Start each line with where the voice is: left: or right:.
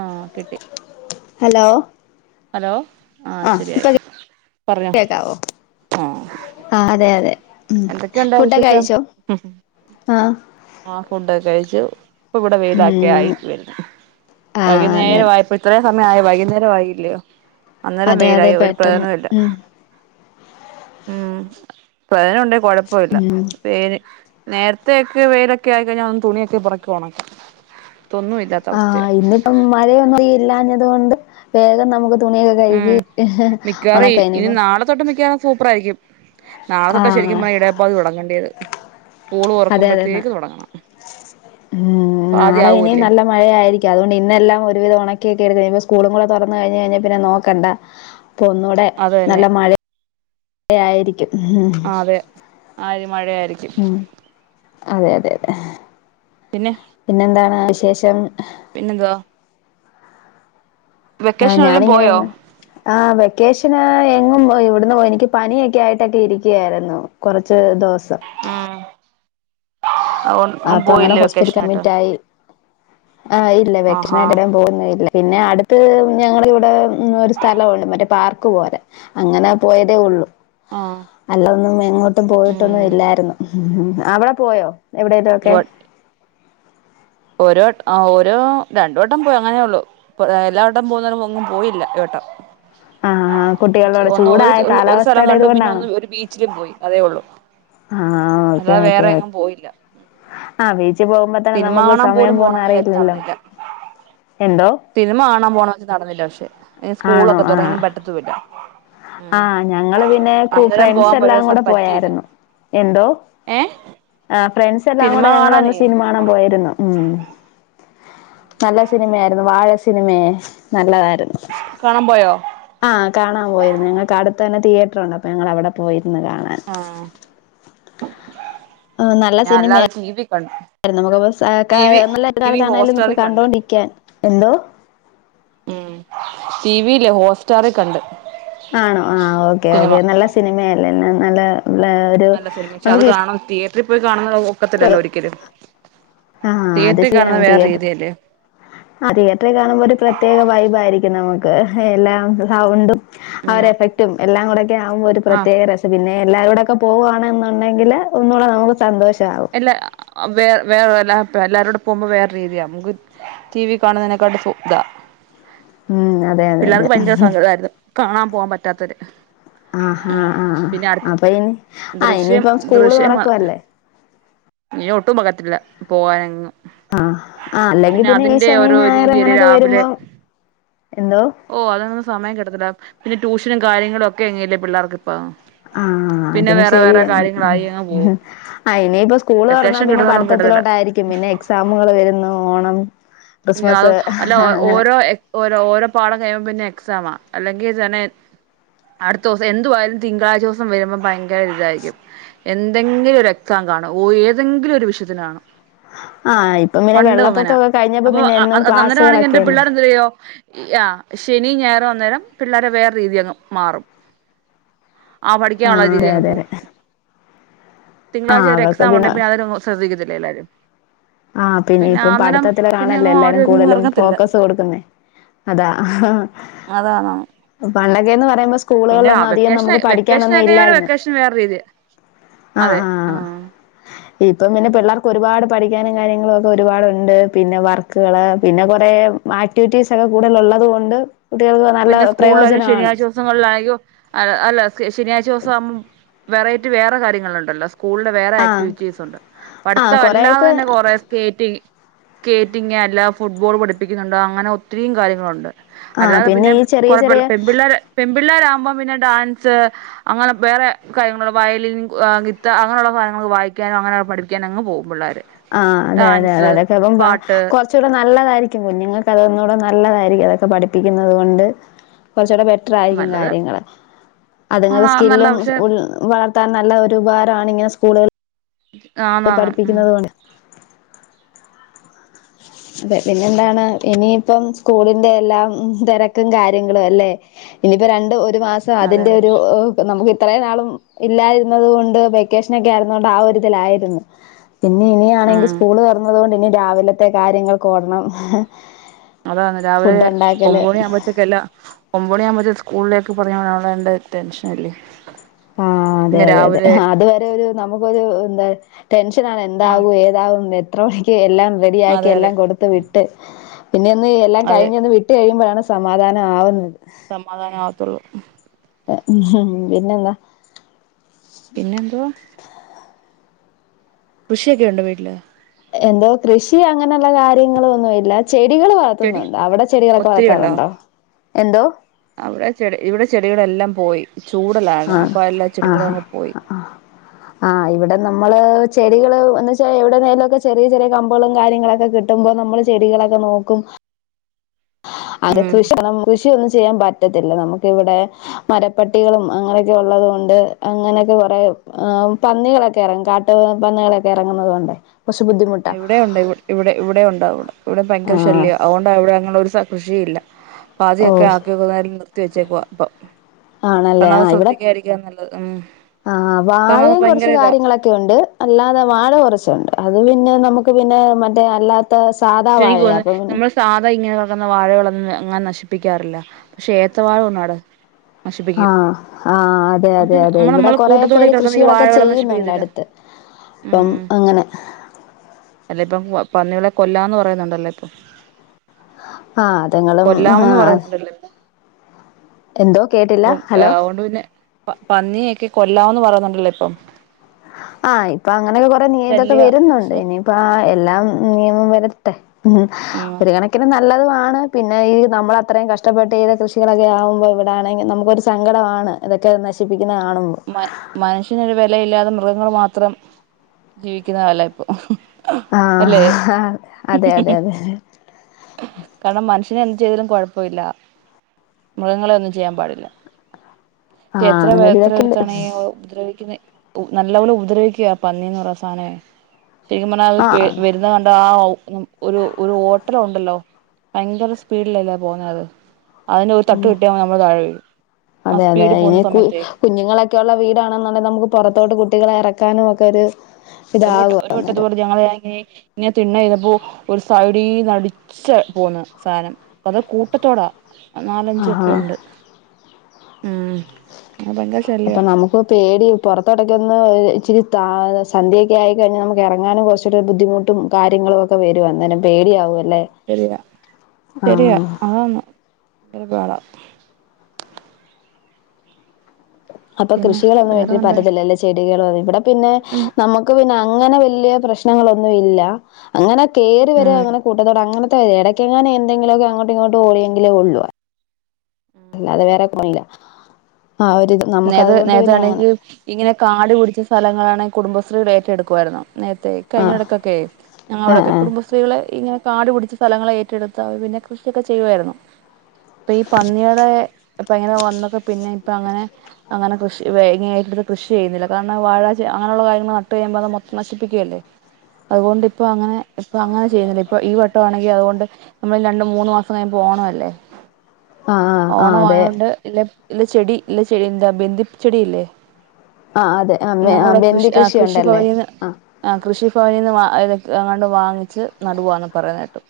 right: ആഹ് കിട്ടി
left: hello
right: hello ആഹ്
left: ആ
right: ശരിയായി പറഞ്ഞോ ആഹ്
left: ആഹ് അതെ അതെ ഉം
right: എന്തൊക്കെയുണ്ട്
left: ഫുഡൊക്കെ
right: വിശേഷം
left: കഴിച്ചോ ആഹ്
right: ആഹ് ഫുഡൊക്കെ കഴിച്ചു പ്പവ്ടെ വെയിലൊക്കെ ആയി
left: ഉം
right: വരുന്നു
left: ആ അതെ
right: വൈകുന്നേര വായപ്പോയ് ഇത്രേം സമയ ആയി വൈകുന്നേരം ആയില്ലയോ അന്നേരം
left: അതെ അതെ
right: വെയിലായി ഒരു
left: പെട്ടെന്ന്
right: പ്രയോനവും ഇല്ല
left: ഉം
right: ഉം പ്രയോനം ഉണ്ടേ കൊഴപ്പൊ ഇല്ല വെയ്ല് നേരത്തെ ഒക്കെ വെയിലൊക്കെ ആയിക്കഴിഞ്ഞാ ഒന്ന് തുണിയൊക്കെ പെർക്കി ഒണക്ക ഇതൊന്നു ഇല്ല
left: ആഹ് ഇന്നിപ്പം മഴയൊന്നും ഇല്ലാഞ്ഞത് കൊണ്ട് വേഗം നമുക്ക് തുണിയൊക്കെ കഴുകി
right: ഉം മിക്കവാറും
left: ഒണക്ക
right: ഇനി
left: ഇനിയിപ്പോ
right: നാളെ തൊട്ട് മിക്കാവാറും സൂപ്പറായിരിക്കും നാളെ
left: ആ
right: തൊട്ട ശരിക്കും യെ ഇടവപ്പാതി തൊടങ്ങണ്ടിയേത് സ്കൂള്
left: അതെ അതെ എന്നാ
right: തൊറക്കുമ്പഴത്തേക്ക് തൊടങ്ങണം ഉം ഇപ്പ ആദ്യ ആവുവല്ലേ
left: മഴയായിരിക്കാം അതുകൊണ്ട് ഇന്നെല്ലാം ഒരുവിധം ഒണക്കിറ്റെട്ക്ക്ണേണ് ഞ്പൊ സ്കൂളുംകൂടെ തൊറന്ന് കഴിഞ്ഞഴിഞ്ഞാ പിന്നെ നോക്കണ്ട അപ്പൊ ഒന്നൂടെ
right: അത് തന്നെ
left: നല്ല മഴ യായിരിക്കും
right: ആഹ് അതെ ആ ഒര് മഴയായിരിക്കും
left: ഉം അതെ അതെ അതെ
right: പിന്നെ
left: പിന്നെന്താണ് വിശേഷം
right: പിന്നെന്താ
left: ഹ്
right: വെക്കേഷൻ എല്ലാം പോയോ
left: ഞാനിങ്ങനെയൊന്ന് ആഹ് വെക്കേഷന് എങ്ങും ഇവ്ട്ന്ന് പോ എനിക്ക് പനിയൊക്കെ ആയിട്ടൊക്കെ ഇരിക്ക്യയായ്ര്ന്നു കുറച്ച് ദിവസം
right: ഏ സൗ
left: ആഹ് അപ്പൊ അങ്ങനെ ഹോസ്പിറ്റ് അഡ്മിറ്റ് ആയി ആഹ് ഇല്ല
right: ആഹാ
left: വെക്ഷണായിട്ട് എടേം പോയൊന്നും ഇല്ല പിന്നെ അട്ത്ത് ഞങ്ങളെ ഇവിടെ ഒരു സ്ഥലമവു ണ്ട് മറ്റേ പാർക്ക് പോലെ അങ്ങനെ പോയതേ ഉള്ളു
right: ആഹ്
left: അല്ല ഒന്നും എങ്ങ്ട്ടും പോയിട്ടൊന്നും ഇല്ലാരുന്നു അവടെ പോയോ എവിടേലും ഒക്കെ
right: ഓരോ ആഹ് ഓരോ രണ്ട് വട്ടം പോയി അങ്ങനെ ഉള്ളു എല്ലാവട്ടം പോകുന്നാലും ഒങ്ങും പോയില്ല ഏട്ടം
left: ആഹ് കുട്ടികളുടെ
right: ഒന്ന് ഒരു
left: ചൂടായ
right: ഒരു സ്ഥലം
left: കാലാവസ്ഥയുടെ
right: കണ്ടു പിന്നെ
left: ഇതുകൊണ്ടാണോ
right: ഒന്ന് ഒരു ബീച്ചിലും പോയി അതേ ഉള്ളു
left: ആഹ് ഓക്കെ ഓക്കെ
right: പോയില്ല
left: ആഹ് ബീച്ചി പോവുമ്പൊ തന
right: സിനിമ
left: നമുക്ക്
right: കാണാൻ
left: സമയം
right: പോലും
left: പോവ്ന്ന
right: പോണംന്ന് വിചാരിച്ച്
left: അറിയില്ലല്ലൊ
right: നടന്നില്ല
left: എന്തോ
right: സിനിമ കാണാൻ പോണ വെച്ച നടന്നില്ല പക്ഷെ ഈ
left: ആണോ
right: സ്കൂളൊക്കെ
left: ആഹ്
right: തുടങ്ങിനും പറ്റത്തൂല്ല
left: ആഹ് ഞങ്ങള് പിന്നെ കൂ ഫ്രൺസ്
right: പ
left: എല്ലാം കൂട
right: പറ്റിയില്ല
left: പോയാരുന്നു എന്തോ
right: ഏ
left: ആഹ് ഫ്രൺസ് എല്ലാം
right: സിനിമ
left: കൂടെ ഞങ്ങളന്ന്
right: കാണാനേ
left: സിനിമ കാണാൻ പോയിരുന്നു ഉം നല്ല സിനിമയായിരുന്നു വാഴ സിനിമേ നല്ലതായിരുന്നു
right: കാണാ പോയോ
left: ആഹ് കാണാ പോയിരുന്നു ഞങ്ങക്ക് അടുത്തെന്നെ തിയേട്ട്രുണ്ട് അപ്പൊ ഞങ്ങളവ്ടെ പോയിരുന്നു കാണാൻ
right: ആഹ്
left: നല്ല
right: ഞാ
left: സിനിമയായിരുന്നു
right: എല്ലാതും തീപിക്കണ്ട
left: [unintelligible] നമുക്ക്
right: ഹോട്ട്സ്റ്റാറിൽ കണ്ട്
left: കണ്ടോണ്ടിരിക്കാൻ എന്തോ
right: ഉം ട്ടീവീല് ഹോസ്റ്റാറി കണ്ട്
left: ആണോ ആഹ് ഓക്കെ
right: സിനിമ
left: ഓക്കെ നല്ല സിനിമയല്ലെ നല്ല ഒരു
right: നല്ല സിനിമ
left: നമുക്ക്
right: [unintelligible]
left: ഇഷ്
right: പോയി കാണുന്നത് ഒക്കത്തില്ലല്ലൊ ഒരിക്കലും
left: ആഹ് അത്
right: തീയേറ്റ്രി കാണുന്നെ
left: ശരിയാണ്
right: വേറെ
left: തിയേറ്റർ
right: രീതിയല്ലെ
left: ആഹ് തിയേറ്റ്ര കാണുമ്പൊ ഒരു പ്രത്യേക വൈബായിരിക്കും നമുക്ക് എല്ലാം സൗണ്ടും ആഹ് ഒരഫെക്റ്റും എല്ലാം കൂടെ ഒക്കെ ആവുമ്പൊ ഒരു
right: ആഹ്
left: പ്രത്യേക രസ പിന്നെ എല്ലാരൂടൊക്കെ പോവാണ് ന്നുണ്ടെങ്കില് ഒന്നൂടെ നമുക്ക് സന്തോഷാവും
right: ല്ല വേ വേറെല്ല പ എല്ലാരൂടെ പോവുമ്പൊ വേറെ രീതിയ ടി വി കാണുന്നതിനെക്കാട്ടി സുഖ
left: ഉം അതെ, അതെ, അതെ.
right: പിള്ളാർക്ക് ഭയങ്കര സങ്കടായ്ര്ന്ന് കാണാ പോവാ പറ്റാത്തൊര്
left: ആഹാ
right: ഉം
left: ആഹ്.
right: പിന്നെ അട്ത്ത്
left: അപ്പൊ ഇനി ആഹ്
right: ദൃശ്യം
left: ഇനിയിപ്പം സ്കൂള്
right: ദൃശ്യം അ
left: തുറക്കുവല്ലേ?
right: ഇനി ഒട്ടും പകത്തില്ല പോകാനെങ്ങും
left: ആഹ് ആഹ് അല്ലെങ്കി പിന്നെ ഈ
right: അതിന്റെ
left: ശനിം
right: ഓരോ
left: ഞായറും
right: രീതിയല്ലേ
left: അങ്ങനൊക്ക വെര്മ്പൊ എന്തോ
right: ഓഹ് അതൊന്നും സമയം കിട്ടത്തില്ല പിന്ന ട്യൂഷനും കാര്യങ്ങളൊക്കെ അങ്ങല്ലെ പിള്ളാർക്ക് ഇപ്പൊ
left: ആഹ് അതും ശരിയാ
right: അങ്ങ് പോകും
left: ഐനിപ്പൊ സ്കൂളൊർന്നാ
right: വെക്കേഷൻ
left: പിന്നെ
right: കിട്ടുന്നോടം കിട്ടത്തില്ല
left: പഠിത്തത്തിലോട്ടായിരിക്കും പിന്നെ എക്സാമുകള് വരുന്നു ഓണം ക്രിസ്മസ്
right: അല്ല
left: അങ്ങനെ
right: ഓരോ ഓ ഓരോ പാഠം കഴിയുമ്പോ പിന്നെ എക്സാമ അല്ലെങ്കി തന്നെ അടുത്തോസം എന്തുവായാലും തിങ്കളാഴ്ചോസം വരുമ്പൊ ഭയ ങ്കര ഇതായിരിക്കും എന്തെങ്കിലൊരു എക്സാം കാണും ഏതെങ്കിലൊരു വിഷയത്തില് കാണും
left: ആഹ് ഇപ്പൊ ഇങ്ങനെ
right: പണ്ടും
left: വെള്ളപ്പൊക്കൊ
right: അങ്ങനാ അപ്പൊ അന്നെരാണെങ്കി എന്റെ പിള്ളാരെ എന്തിരീയ്യൊ ആഹ് ശനിം ഞായറും അന്നെരം പിള്ളാരെ വേറെ രീതിയങ്ങ് മാറും ആഹ് പഠിക്കാള്ള രീതി
left: അതെ
right: അങ്
left: അതെ
right: പോവും
left: അതെ
right: തിങ്കളാഴ്ച
left: ആഹ്
right: ഒരു
left: അവർക്ക്
right: എക്സാമുണ്ട് പിന്നെ അതെരെ ശ്രദ്ധിക്കത്തില്ല എല്ലാരും
left: ആഹ് പിന്നെ ഇപ്പം
right: അന്നേരം
left: പഠിത്തത്തില്
right: പിന്നെ
left: കാണല്ലെ
right: അങ്ങും
left: എല്ലാരും
right: ആരും എങ്ങും
left: കൂടുതലും
right: ഇറങ്ങത്തില്ല
left: ഫോക്കസ് കൊടുക്കുന്നേ അതാ
right: അതാണ്
left: പണ്ടൊക്കേന്ന് പറയുമ്പൊ
right: പിന്നെ
left: സ്കൂളുകളിലൊന്നു അധികം
right: വെക്കേഷൻ
left: നമ്മക്ക്
right: വെക്കേഷൻ ആയി
left: പഠിക്കാനൊന്നും
right: കഴിഞ്ഞാ പിന്നെ
left: ഇല്ലാരുന്നു
right: വെക്കേഷൻ വേറെ രീതിയ അതെ ആഹ്
left: ഇപ്പം പിന്നെ പിള്ളാർക്ക് ഒരുപാട് പഠി ക്കാനും കാര്യങ്ങളൊക്കെ ഒരുപാടുണ്ട് പിന്നെ വർക്ക്കള് പിന്നെ കൊറേ ആക്ടിവിറ്റീസ് ഒക്കെ കൂട്തല് ഒള്ളത് കൊണ്ട് കുട്ട്യൾക്ക് നല്ല പ്രയോജനാണ്
right: ദിവസങ്ങൾളായിക്കും അല്ല ശനിയാഴ്ച്ച ദിവസം ആ വെറൈറ്റി വേറെ കാര്യങ്ങള്ണ്ടല്ലോ സ്കൂള്ള് വേറെ
left: ആഹ്
right: ആക്ടിവിറ്റീസുണ്ട്
left: ആഹ്
right: പഠിത്തം
left: കൊറെയൊക്കെ
right: അല്ലാതന്നെ കൊറേ സ്കേറ്റിങ്ങ് കേറ്റിംഗ് അല്ല ഫുട്ബോള് പഠിപ്പിക്കുന്നുണ്ടോ അങ്ങനെ ഒത്തിരി കാര്യങ്ങളുണ്ട്
left: ആഹ്
right: അല്ലാതെ
left: പി
right: പിന്നെ കൊഴപ്പല്ല പെമ്പിള്ളേ പെമ്പിള്ളേരാവുമ്പോ പിന്നെ ഡാൻസ് അങ്ങനെ വേറെ കാര്യങ്ങള് വയലിൻ ഗിത്ത അങ്ങനെള്ള കാര്യങ്ങള് വായിക്കാനും അങ്ങനെ പഠി ക്ക്യാനങ്ങ് പോവും പിള്ളേര്
left: ആഹ് അതെ അതെ അതെ
right: ഡാൻസ്
left: അതൊക്കെ അപ്പ
right: പാട്ട്
left: കൊർ ച്ചൂടെ നല്ലതായിരിക്കും കുഞ്ഞുങ്ങക്ക് അതൊന്നൂടെ നല്ലതായിരിക്കും അതൊക്കെ പഠിപ്പിക്കുന്നത് കൊണ്ട് കൊർച്ചൂടെ ബെറ്റ്റായിരിക്കും
right: നല്ലത്
left: കാര്യങ്ങള് അത്ങ്ങക്ക്
right: കാണാൻ നല്ല
left: സ്കില്ലും
right: പക്ഷെ
left: വ ളർത്താൻ നല്ല ഒരു ഉപകാരാണ് ഇങ്ങനെ സ്കൂളുകൾ അത്
right: ആന്നാന്ന് ഉം
left: പഠിപ്പിക്കുന്നത് കൊണ്ട് അതെ പിന്നെ എന്താണ് ഇനിയിപ്പം സ്കൂളിന്റെ എല്ലാം തെരക്കും കാര്യങ്ങളും അല്ലെ ഇനിയിപ്പോ രണ്ട് ഒരു മാസം
right: അതെ
left: അതിന്റെ
right: അതെ
left: ഒരു ഇപ്പൊ നമുക്ക് ഇത്രേം നാളും ഇല്ലായിരുന്നത് കൊണ്ട് വെക്കേഷനൊക്കെ ആയിരുന്നോണ്ട് ആ ഒരിതിലായിരുന്നു പിന്നെ ഇനിയാണെങ്കി
right: ഉം
left: സ്കൂള് തൊറന്നതോണ്ട് ഇനി രാവിലെത്തെ കാര്യങ്ങൾക് ഓടണം
right: അതാണ് രാവിലെ
left: ഫുഡ് ഉണ്ടാക്കല്
right: ഒമ്പോണി ആവുമ്പോത്തേക്കെല്ലാം ഒബാത് മണിയമ്പോ സ്കൂളിലേക്ക് പറഞ് വിടണ്ടേ ടെൻഷൻ ഇല്ലേ
left: ആഹ് അതെ അതെ അതെ അതുവരെ ഒരു നമുക്കൊരു എന്താ ടെൻഷനാണ്
right: ആഹ്
left: എന്താകു എ എത്ര മണിക്ക് എല്ലാം റെഡിയ ആക്കി
right: അതെ അതെ
left: എല്ലാം കൊടുത്ത് വിട്ട് പിന്നെ ഒന്ന് എല്ലാം
right: അതെ
left: കഴിഞ്ഞൊന്ന് കട്ട കഴിയുമ്പോഴാണ് സമാധാനം ആവുന്നത്
right: സമാധാനം ആവത്തുള്ളൂ
left: പിന്നെന്താ
right: പിന്നെ എന്തുവാ കൃഷിയൊക്കെ ഉണ്ടോ വീട്ടില്
left: എന്തോ കൃഷി അങ്ങനെള്ള കാര്യങ്ങൾ ഒന്നു ഇല്ല ചെടികൾ വ
right: ചെടി
left: അവിടെ ചെടികളൊക്കെ
right: ഒത്തിരി ഉണ്ടോ
left: വളർത്താറുണ്ടോ എന്തോ
right: അവിടെ ഇവിടെ ചെടികളെല്ലാം പോയി ചൂടാല്ലേ
left: ആഹ്
right: അപ്പ എല്ലാ ചെടികളും
left: ആഹാ
right: അങ്ങ് പോയി
left: ആഹ്
right: [unintelligible]
left: ആഹ് ഇവിടെ നമ്മള് ചെടികള് എന്ന് വെച്ചാൽ എവിടുന്നേലും ഒക്കെ ചെറിയ ചെറിയ കമ്പളും കാര്യങ്ങളൊക്കെ കി ട്ട്മ്പ നമ്മള് ചെടികളൊക്കെ നോക്കും അത്
right: ഉം
left: കൃഷി കൃഷിയൊന്നും ചെയ്യാൻ പറ്റത്തില്ല നമക്ക് ഇവടെ മരപ്പട്ടികളും അങ്ങനെയൊക്കെ ഉള്ളതു കൊണ്ട് അങ്ങനെയൊക്കെ കുറെ പന്നികളൊക്കെ ഇറങ്ങ കാ ട്ട് പന്നികളൊക്കെ ഇറങ്ങുന്നത് കൊണ്ട് കൊർച്ച്‌ ബുദ്ധിമു
right: ഇവിടെ ഒണ്ട് ഇവിടെ ഇവിടെ ഉണ്ടാവാ ഇവിടെ ഇവിടെ ഭയങ്കര
left: ആഹ്
right: ശല്യാ അതോണ്ടാ ഇവിടെ ഞങ്ങള് ഒരു കൃഷിയില്ല പാതിയൊക്കെ
left: ഓഹ്
right: ആക്കിന്നൽ നിർത്തി വെച്ചേക്ക അപ്പൊ
left: ആണല്ലേ
right: കണ്ണാതെ ശ്രദ്ധിക്കായിരിക്കും കെയാ നല്ലത് ഉം
left: ആഹ്
right: കാരണം അത്
left: വാഴയും കുറച്ചു
right: ഭയങ്കര ഇതാ
left: കാര്യങ്ങള അല്ലാതെ വാഴ കുറച്ചുണ്ട് അത് പിന്നെ നമുക്ക് പിന്നെ മറ്റേ അല്ലാ [unintelligible]
right: [unintelligible] തോന്ന് നമ്മൾ സാധാ ഇങ്ങനെ വെക്കുന്ന വാഴകളൊന്നും അങ്ങനെ നശിപ്പിക്കാറില്ല പക്ഷേ ഏത്ത വാഴ വന്നു അവിടെ
left: ആഹ് ആഹ് അതെ
right: പക്ഷെ
left: അതെ അതെ
right: നമ്മൾ
left: ഇവിടെ
right: നമ്മളെ
left: കുറേ
right: കൂട്ടത്തോടെ
left: പേര്
right: കിടക്കുന്ന ഈ
left: കൃഷികളൊക്കെ
right: വാഴകളെ
left: ചെയ്യുന്നുണ്ട്
right: നശിപ്പിക്കത്തില്ല
left: അടുത്ത് ഇപ്പം
right: ഉം
left: അങ്ങനെ
right: അല്ല ഇപ്പം പന്നികളെ കൊല്ലാന്ന് പറയുന്നുണ്ടല്ലേ ഇപ്പൊ
left: ആ അതുങ്ങളും ആ
right: കൊല്ലാമന്ന് പറയുന്നുണ്ടല്ലോ
left: എന്തോ കേട്ടില്ല
right: അപ്പം
left: ഹലോ
right: അഓണ്ട് പിന്നെ പന്നിയൊക്കെ കൊല്ലാം എന്ന് പറയുന്നുണ്ടല്ലോ ഇപ്പം.
left: ആഹ ഇപ്പൊ അങ്ങനെയൊക്കെ കൊറെ ഇതൊക്കെ
right: ശല്യ
left: വരുന്നുണ്ട് ഇനി ഇപ്പോ എല്ലാം നിയമം
right: ഉം
left: ഒരു കണക്കിന് നല്ല നല്ലതുമാണ് പിന്നെ ഈ നമ്മൾ അത്രയും കഷ്ടപ്പെട്ട് കൃഷികളൊക്കെ ആകുമ്പോൾ ഇവിടെ ആണെങ്കിൽ നമുക്കൊരു സങ്കടമാണ്. ഇതൊക്കെ നശിപ്പിക്കുന്ന കാണുമ്പോൾ.
right: മനുഷ്യന് ഒരു വിലയില്ലാതെ മൃഗങ്ങൾ മാത്രം ജീവിക്കുന്ന കാല ഇപ്പൊ
left: ആ
right: അല്ലെ
left: അതെ അതെ അതെ
right: കാരണം മനുഷ്യന് എന്തു ചെയ്താലും കൊഴപ്പമില്ല. മൃഗങ്ങളെ ഒന്നും ചെയ്യാൻ പാടില്ല
left: ആഹ്
right: എത്ര
left: അങ്ങനൊരു ഇതൊക്കെ ഉണ്ട്
right: അടുത്താണ് ഈ ഉപദ്രവിക്കുന്ന നല്ല പോലെ ഉപദ്രവിക്കുക പന്നി എന്ന് പറഞ്ഞ സാധനം ശരിക്കും പറഞ്ഞൽ
left: ആഹ്
right: അത് വരുന്നത് കണ്ട ഒരു ഒരു ഓട്ടലോ ഉണ്ടല്ലോ ഭയങ്കര സ്പീഡിലല്ലേ പോന്നത് അത്. അതിന് ഒരു തട്ട് കിട്ടിയാമതി നമ്മൾ താഴെ വീഴും ആ സ്പീഡ് പോകുന്ന സമയത്തേ.
left: കുഞ്ഞുങ്ങൾ ഒക്കെയുള്ള വീടാണ് എന്നുണ്ടെങ്കിൽ നമുക്ക് പുറത്തോട്ട് കുട്ടികളെ ഇറക്കാനും ഒക്കെ ഒര്
right: ഒരു വട്ട ഒരു വട്ടം ഇതുപോലെ ഇങ്ങനെ തിണ്ണൽ ഇരുന്നപ്പോ ഒരു സൈഡിയിന്ന് പോന്ന് സാധനം അത് കൂട്ടത്തോടാ നാലഞ്ചൊക്കെ
left: ആഹ്
right: ഉണ്ട് ഉ ആ ഭയങ്കാ ശല്യ.
left: ഇപ്പോൾ പേടി പുറത്ത് ഇടയ്ക്കൊന്ന് ഇച്ചിരി സന്ധ്യൊക്കെ ആയിക്കഴിഞ്ഞാൽ നമുക്ക് ഇറങ്ങാനും കുറച്ച് ബുദ്ധിമുട്ടും. കാര്യങ്ങളു ഒക്കെ വരും അന്നേരം. പേടിയാവുമല്ലേ
right: ശരിയാ ശരിയാ
left: ആഹ്
right: അതാണ് എന്തൊരു പാടാ
left: അപ്പൊ
right: പിന്നെ
left: കൃഷികളൊന്നും വേണ്ടിയിട്ട്
right: വേറെന്താ
left: പറ്റത്തില്ലല്ലേ ചെടികളും അത് ഇവിട പിന്നെ
right: ഉം
left: നമുക്ക് പിന്നെ അങ്ങനെ വല്യ പ്രശ്നങ്ങളൊന്നും ഇല്ല അങ്ങനെ കേറി വര്കാ
right: ഉം
left: അങ്ങനെ കൂട്ടത്തോടെ അങ്ങനത് ട്ടത് എടയ്ക്കങ്ങാന് എന്തെങ്കിലൊക്കെ അങ്ങോട്ടു ഇങ്ങോട്ടു ഓടിയെങ്കിലേ ഒള്ളൂ. അല്ലാതെ വേറെ പോണില്ല ആ ഒരു ഇത് നമുക്ക്
right: നേത്
left: അതുകൊണ്ട് പിന്നെ അങ്ങനെ
right: നേരത്താണെങ്കിൽ ഇങ്ങനെ കാട് പിടിച്ച സ്ഥലങ്ങളാണ് കുടുംബശ്രീകൾ ഏറ്റെടുക്കുമായിരുന്നു നേരത്തെ കഴിഞ്ഞ
left: ആഹ്
right: എടക്കക്കെ
left: ആഹ്
right: ഞങ്ങളവിടെക്കെ
left: ആഹ്
right: കുടുംബ സ് സ്ത്രീകളെ ഇങ്ങനെ കാട് പിടിച്ച സ്ഥലങ്ങളെ ഏറ്റെടുത്ത് അവര് പിന്നെ കൃഷിയൊക്കെ ചെയ്യു ആയിരുന്നു. ഇപ്പ ഈ പന്നിയേളെ ഇപ്പ ഇങ്ങനെ വന്നൊക്കെ പിന്നെ ഇപ്പൊ അങ്ങനെ അങ്ങന കൃഷി വേ ഇങ്ങന ഏറ്റെടുത്ത് കൃഷി ചെയ്യുന്നില്ല കാരണം വാഴ ചേ അങ്ങന ഒള്ള കാര്യങ്ങള് നട്ട് കഴിയമ്പ അത് മൊത്ത് നശിപ്പിക്കുകയല്ലേ അതുകൊണ്ട് ഇപ്പ അങ്ങനെ ഇപ്പ അങ്ങനെ ചെയ്യുന്നില്ല ഇപ്പൊ ഈ വട്ടം ആണെങ്കി അതുകൊണ്ട്. നമ്മളില് രണ്ട് മൂന്ന് മാസം കഴിയുമ്പോ ഓണം അല്ലേ
left: ആഹ് ആഹ് ആഹ്
right: ഓണം
left: അതെ
right: ആയതൊണ്ട് ഇല്ല ഇല്ല ചെടി ഇല്ല ചെടി എന്താ ബിന്ദി ചെടി ഇല്ലേ?
left: ആഹ് അതെ ആ
right: ഞങ്ങളിവിടെ കൃഷി
left: ബെന്തി
right: ആഹ് കൃഷി
left: കൃഷിയുണ്ടല്ലേ
right: ഭവനീന്ന്.
left: ആ
right: ആഹ് കൃഷിഭവനീന്ന് വാ ഇത് അങ്ങണ്ട് വാങ്ങിച്ച് നടുവാന്ന് പറയുന്ന കേട്ടു.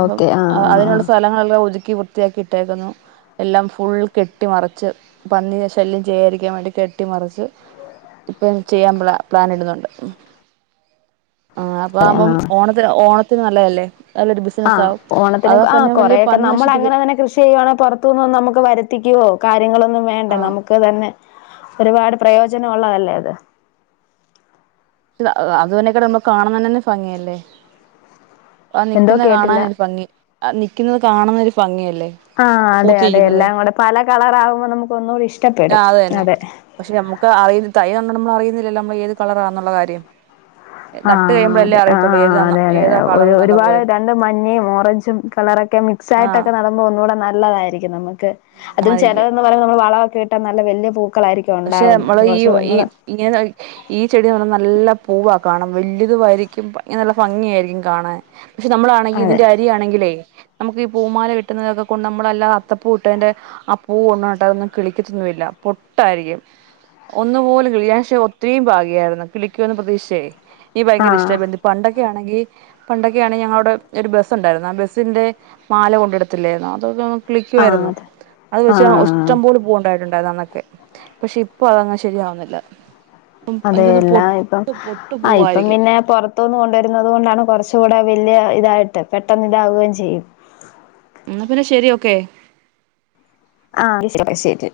right: അപ്പം അത്
left: ആഹ്
right: അതിനുള്ള സ്ഥലങ്ങളെല്ലാം ഒതുക്കി വൃത്തിയാക്കി ഇട്ടേക്കുന്നു. എല്ലാം ഫുൾ കെട്ടി മറ ച്ച് പന്നീ ശല്യം ചെയ്യാതിരിക്കാൻ വേണ്ടി കെട്ടിമറച്ച്. ഇപ്പൊ പ്ലൻ ഇടുന്നുണ്ട്. ആഹ് അപ്പ ആവുമ്പം ഓണത്തിന് ഓണത്തിന് നല്ലതല്ലേ. നല്ലൊരു
left: ആഹ്
right: ബിസിനസ്സാവും
left: ഓണത്തിന് ആഹ്
right: അതേപോലെ വലിയ
left: കൊറേക്കെ
right: പന്നി
left: നമ്മള് അങ്ങനെ
right: നശിപ്പിക്കുക
left: അങ്ങനെ കൃഷി ചെയ്യുവാണെ പൊറത്തു നിന്നു വന്ന നമ്മക്ക് വരുത്തി ക്കിയോ കാര്യങ്ങളൊന്നും വേണ്ട
right: ആ
left: നമുക്ക് ക്ക തന്നെ ഒരുപാട് പ്രയോജനം ഒള്ളതല്ലേ അത്.
right: ട്ട്താ അത് അത് തന്നെക്കെട് നമ്മക്ക് കാണ്ന്ന തന്നെന്നെ ഭംഗിയല്ലേ അത്
left: എന്തോ
right: നിക്കുന്നത് കാണാൻ
left: കേട്ടില്ല
right: ഒരു ഭംഗി അ നിക്കുന്നത് കാണുന്ന ഒരു ഭംഗിയെ
left: ആഹ് അതെ അതെ എല്ലാം കൂടെ പല കളർ ആകുമ്പൊ നമുക്ക് ഒന്നൂടി
right: ആ
left: ഇഷ്ടപ്പെടും.
right: അത് തന്നെ
left: അതെ
right: പക്ഷെ നമ്മുക്ക് അറിയ് തൈ കണ്ടിട്ട് നമ്മള് അറിയുന്നില്ലല്ലോ നമ്മള് ഏത് കളറാന്നുള്ള കാര്യം. നട്ട്
left: ആഹ്
right: കഴിയുമ്പോഴല്ലേ
left: അതെ ആഹ്
right: അറിയത്തുള്ളൂ
left: ആഹ് ആഹ്
right: ഏതാ
left: അതെ അതെ
right: ഏതാ
left: ഒരു
right: കളർന്നുള്ള
left: ഒരുപാട്
right: പോലും
left: രണ്ട് മഞ്ഞയും ഓറഞ്ചും കളറൊക്കെ മിക്
right: ആഹ്
left: സായിട്ടൊക്കെ നടും മ്പോ ഒന്നൂടെ നല്ലതായിരിക്കും നമ്മ്ക്ക് അതും
right: ആയിരിക്കും
left: ചെറ്തെന്ന് പറയുമ്പ നമ്മള് വളമൊക്കെ ഇട്ടാ നല്ല വല്യ പൂക്കളാരിക്കും
right: പക്ഷെ നമ്മള് ഈ ഈ ഇങ്ങനെ ഈ ചെടി ന്ന് പറഞ്ഞാ നല്ല പൂവാ കാണാം വലുതു ആയിരിക്കും [unintelligible] നല്ല ഭംഗിയായിരിക്കും കാണാൻ പക്ഷെ നമ്മളാണെങ്കി
left: അതെ
right: ഇതിന്റെ അരിയാണെങ്കിലേ നമുക്ക് ഈ പൂമാല കിട്ടുന്നതൊക്ക കൊണ്ട് നമ്മള് അല്ലാ അത്തപ്പൂ ഇട്ടതിൻ്റെ ആ പൂവ് ഒന്ന് നട്ടതൊന്നും [unintelligible] ഇല്ലാ പൊ ട്ടായിരിക്കും ഒന്നുപോലും കിളിയാശെ ഒത്ത്‌രീം ഭാഗിയായ്ര്ന്നു കിളിക്കോന്ന് പ്രതീക്ഷിച്ചേ ഈ ഭയങ്കര
left: ആഹ്
right: ഇഷ്ടാ ഈ ബന്തി പണ്ടൊക്കെ ആണെങ്കി പണ്ടൊക്കെ ആണെങ്കി ഞങ്ങളവിടെ ഒരു ബസ് ഒണ്ടാരുന്നു ആ ബസ്സിന്റെ മാല കൊണ്ടിടത്തില്ലായിരുന്നോ അതൊക്കെ ആണ് കിളിക്കു
left: ആഹ്
right: ആയിരുന്നു
left: അതെ
right: അത് വെച്ച്
left: ആഹ്
right: ഇഷ്ടം പോലെ പൂവൊണ്ടായിട്ടുണ്ട് അന്നക്കെ പക്ഷെ ഇപ്പൊ അതങ്ങ് ശരിയാവുന്നില്ല
left: അതെ
right: എനിക്കൊന്ന്
left: എല്ലാം ഇപ്പം
right: പൊട്ട് പൊട്ട്
left: ആഹ് ഇപ്പം
right: പൂവായിരിക്കും
left: പിന്നെ പൊറത്ത് ത്തുന്ന് കൊണ്ടുവരുന്നുന്നത് കൊണ്ടാണ് കൊറച്ച് കൂടെ വലിയ ഇതായിട്ട് പെട്ടെന്ന് ഇതാവുകയും ചെയ്യും
right: ന്നാ പിന്നെ ശെരി ഓക്കെ
left: ആഹ് ശരി ശരി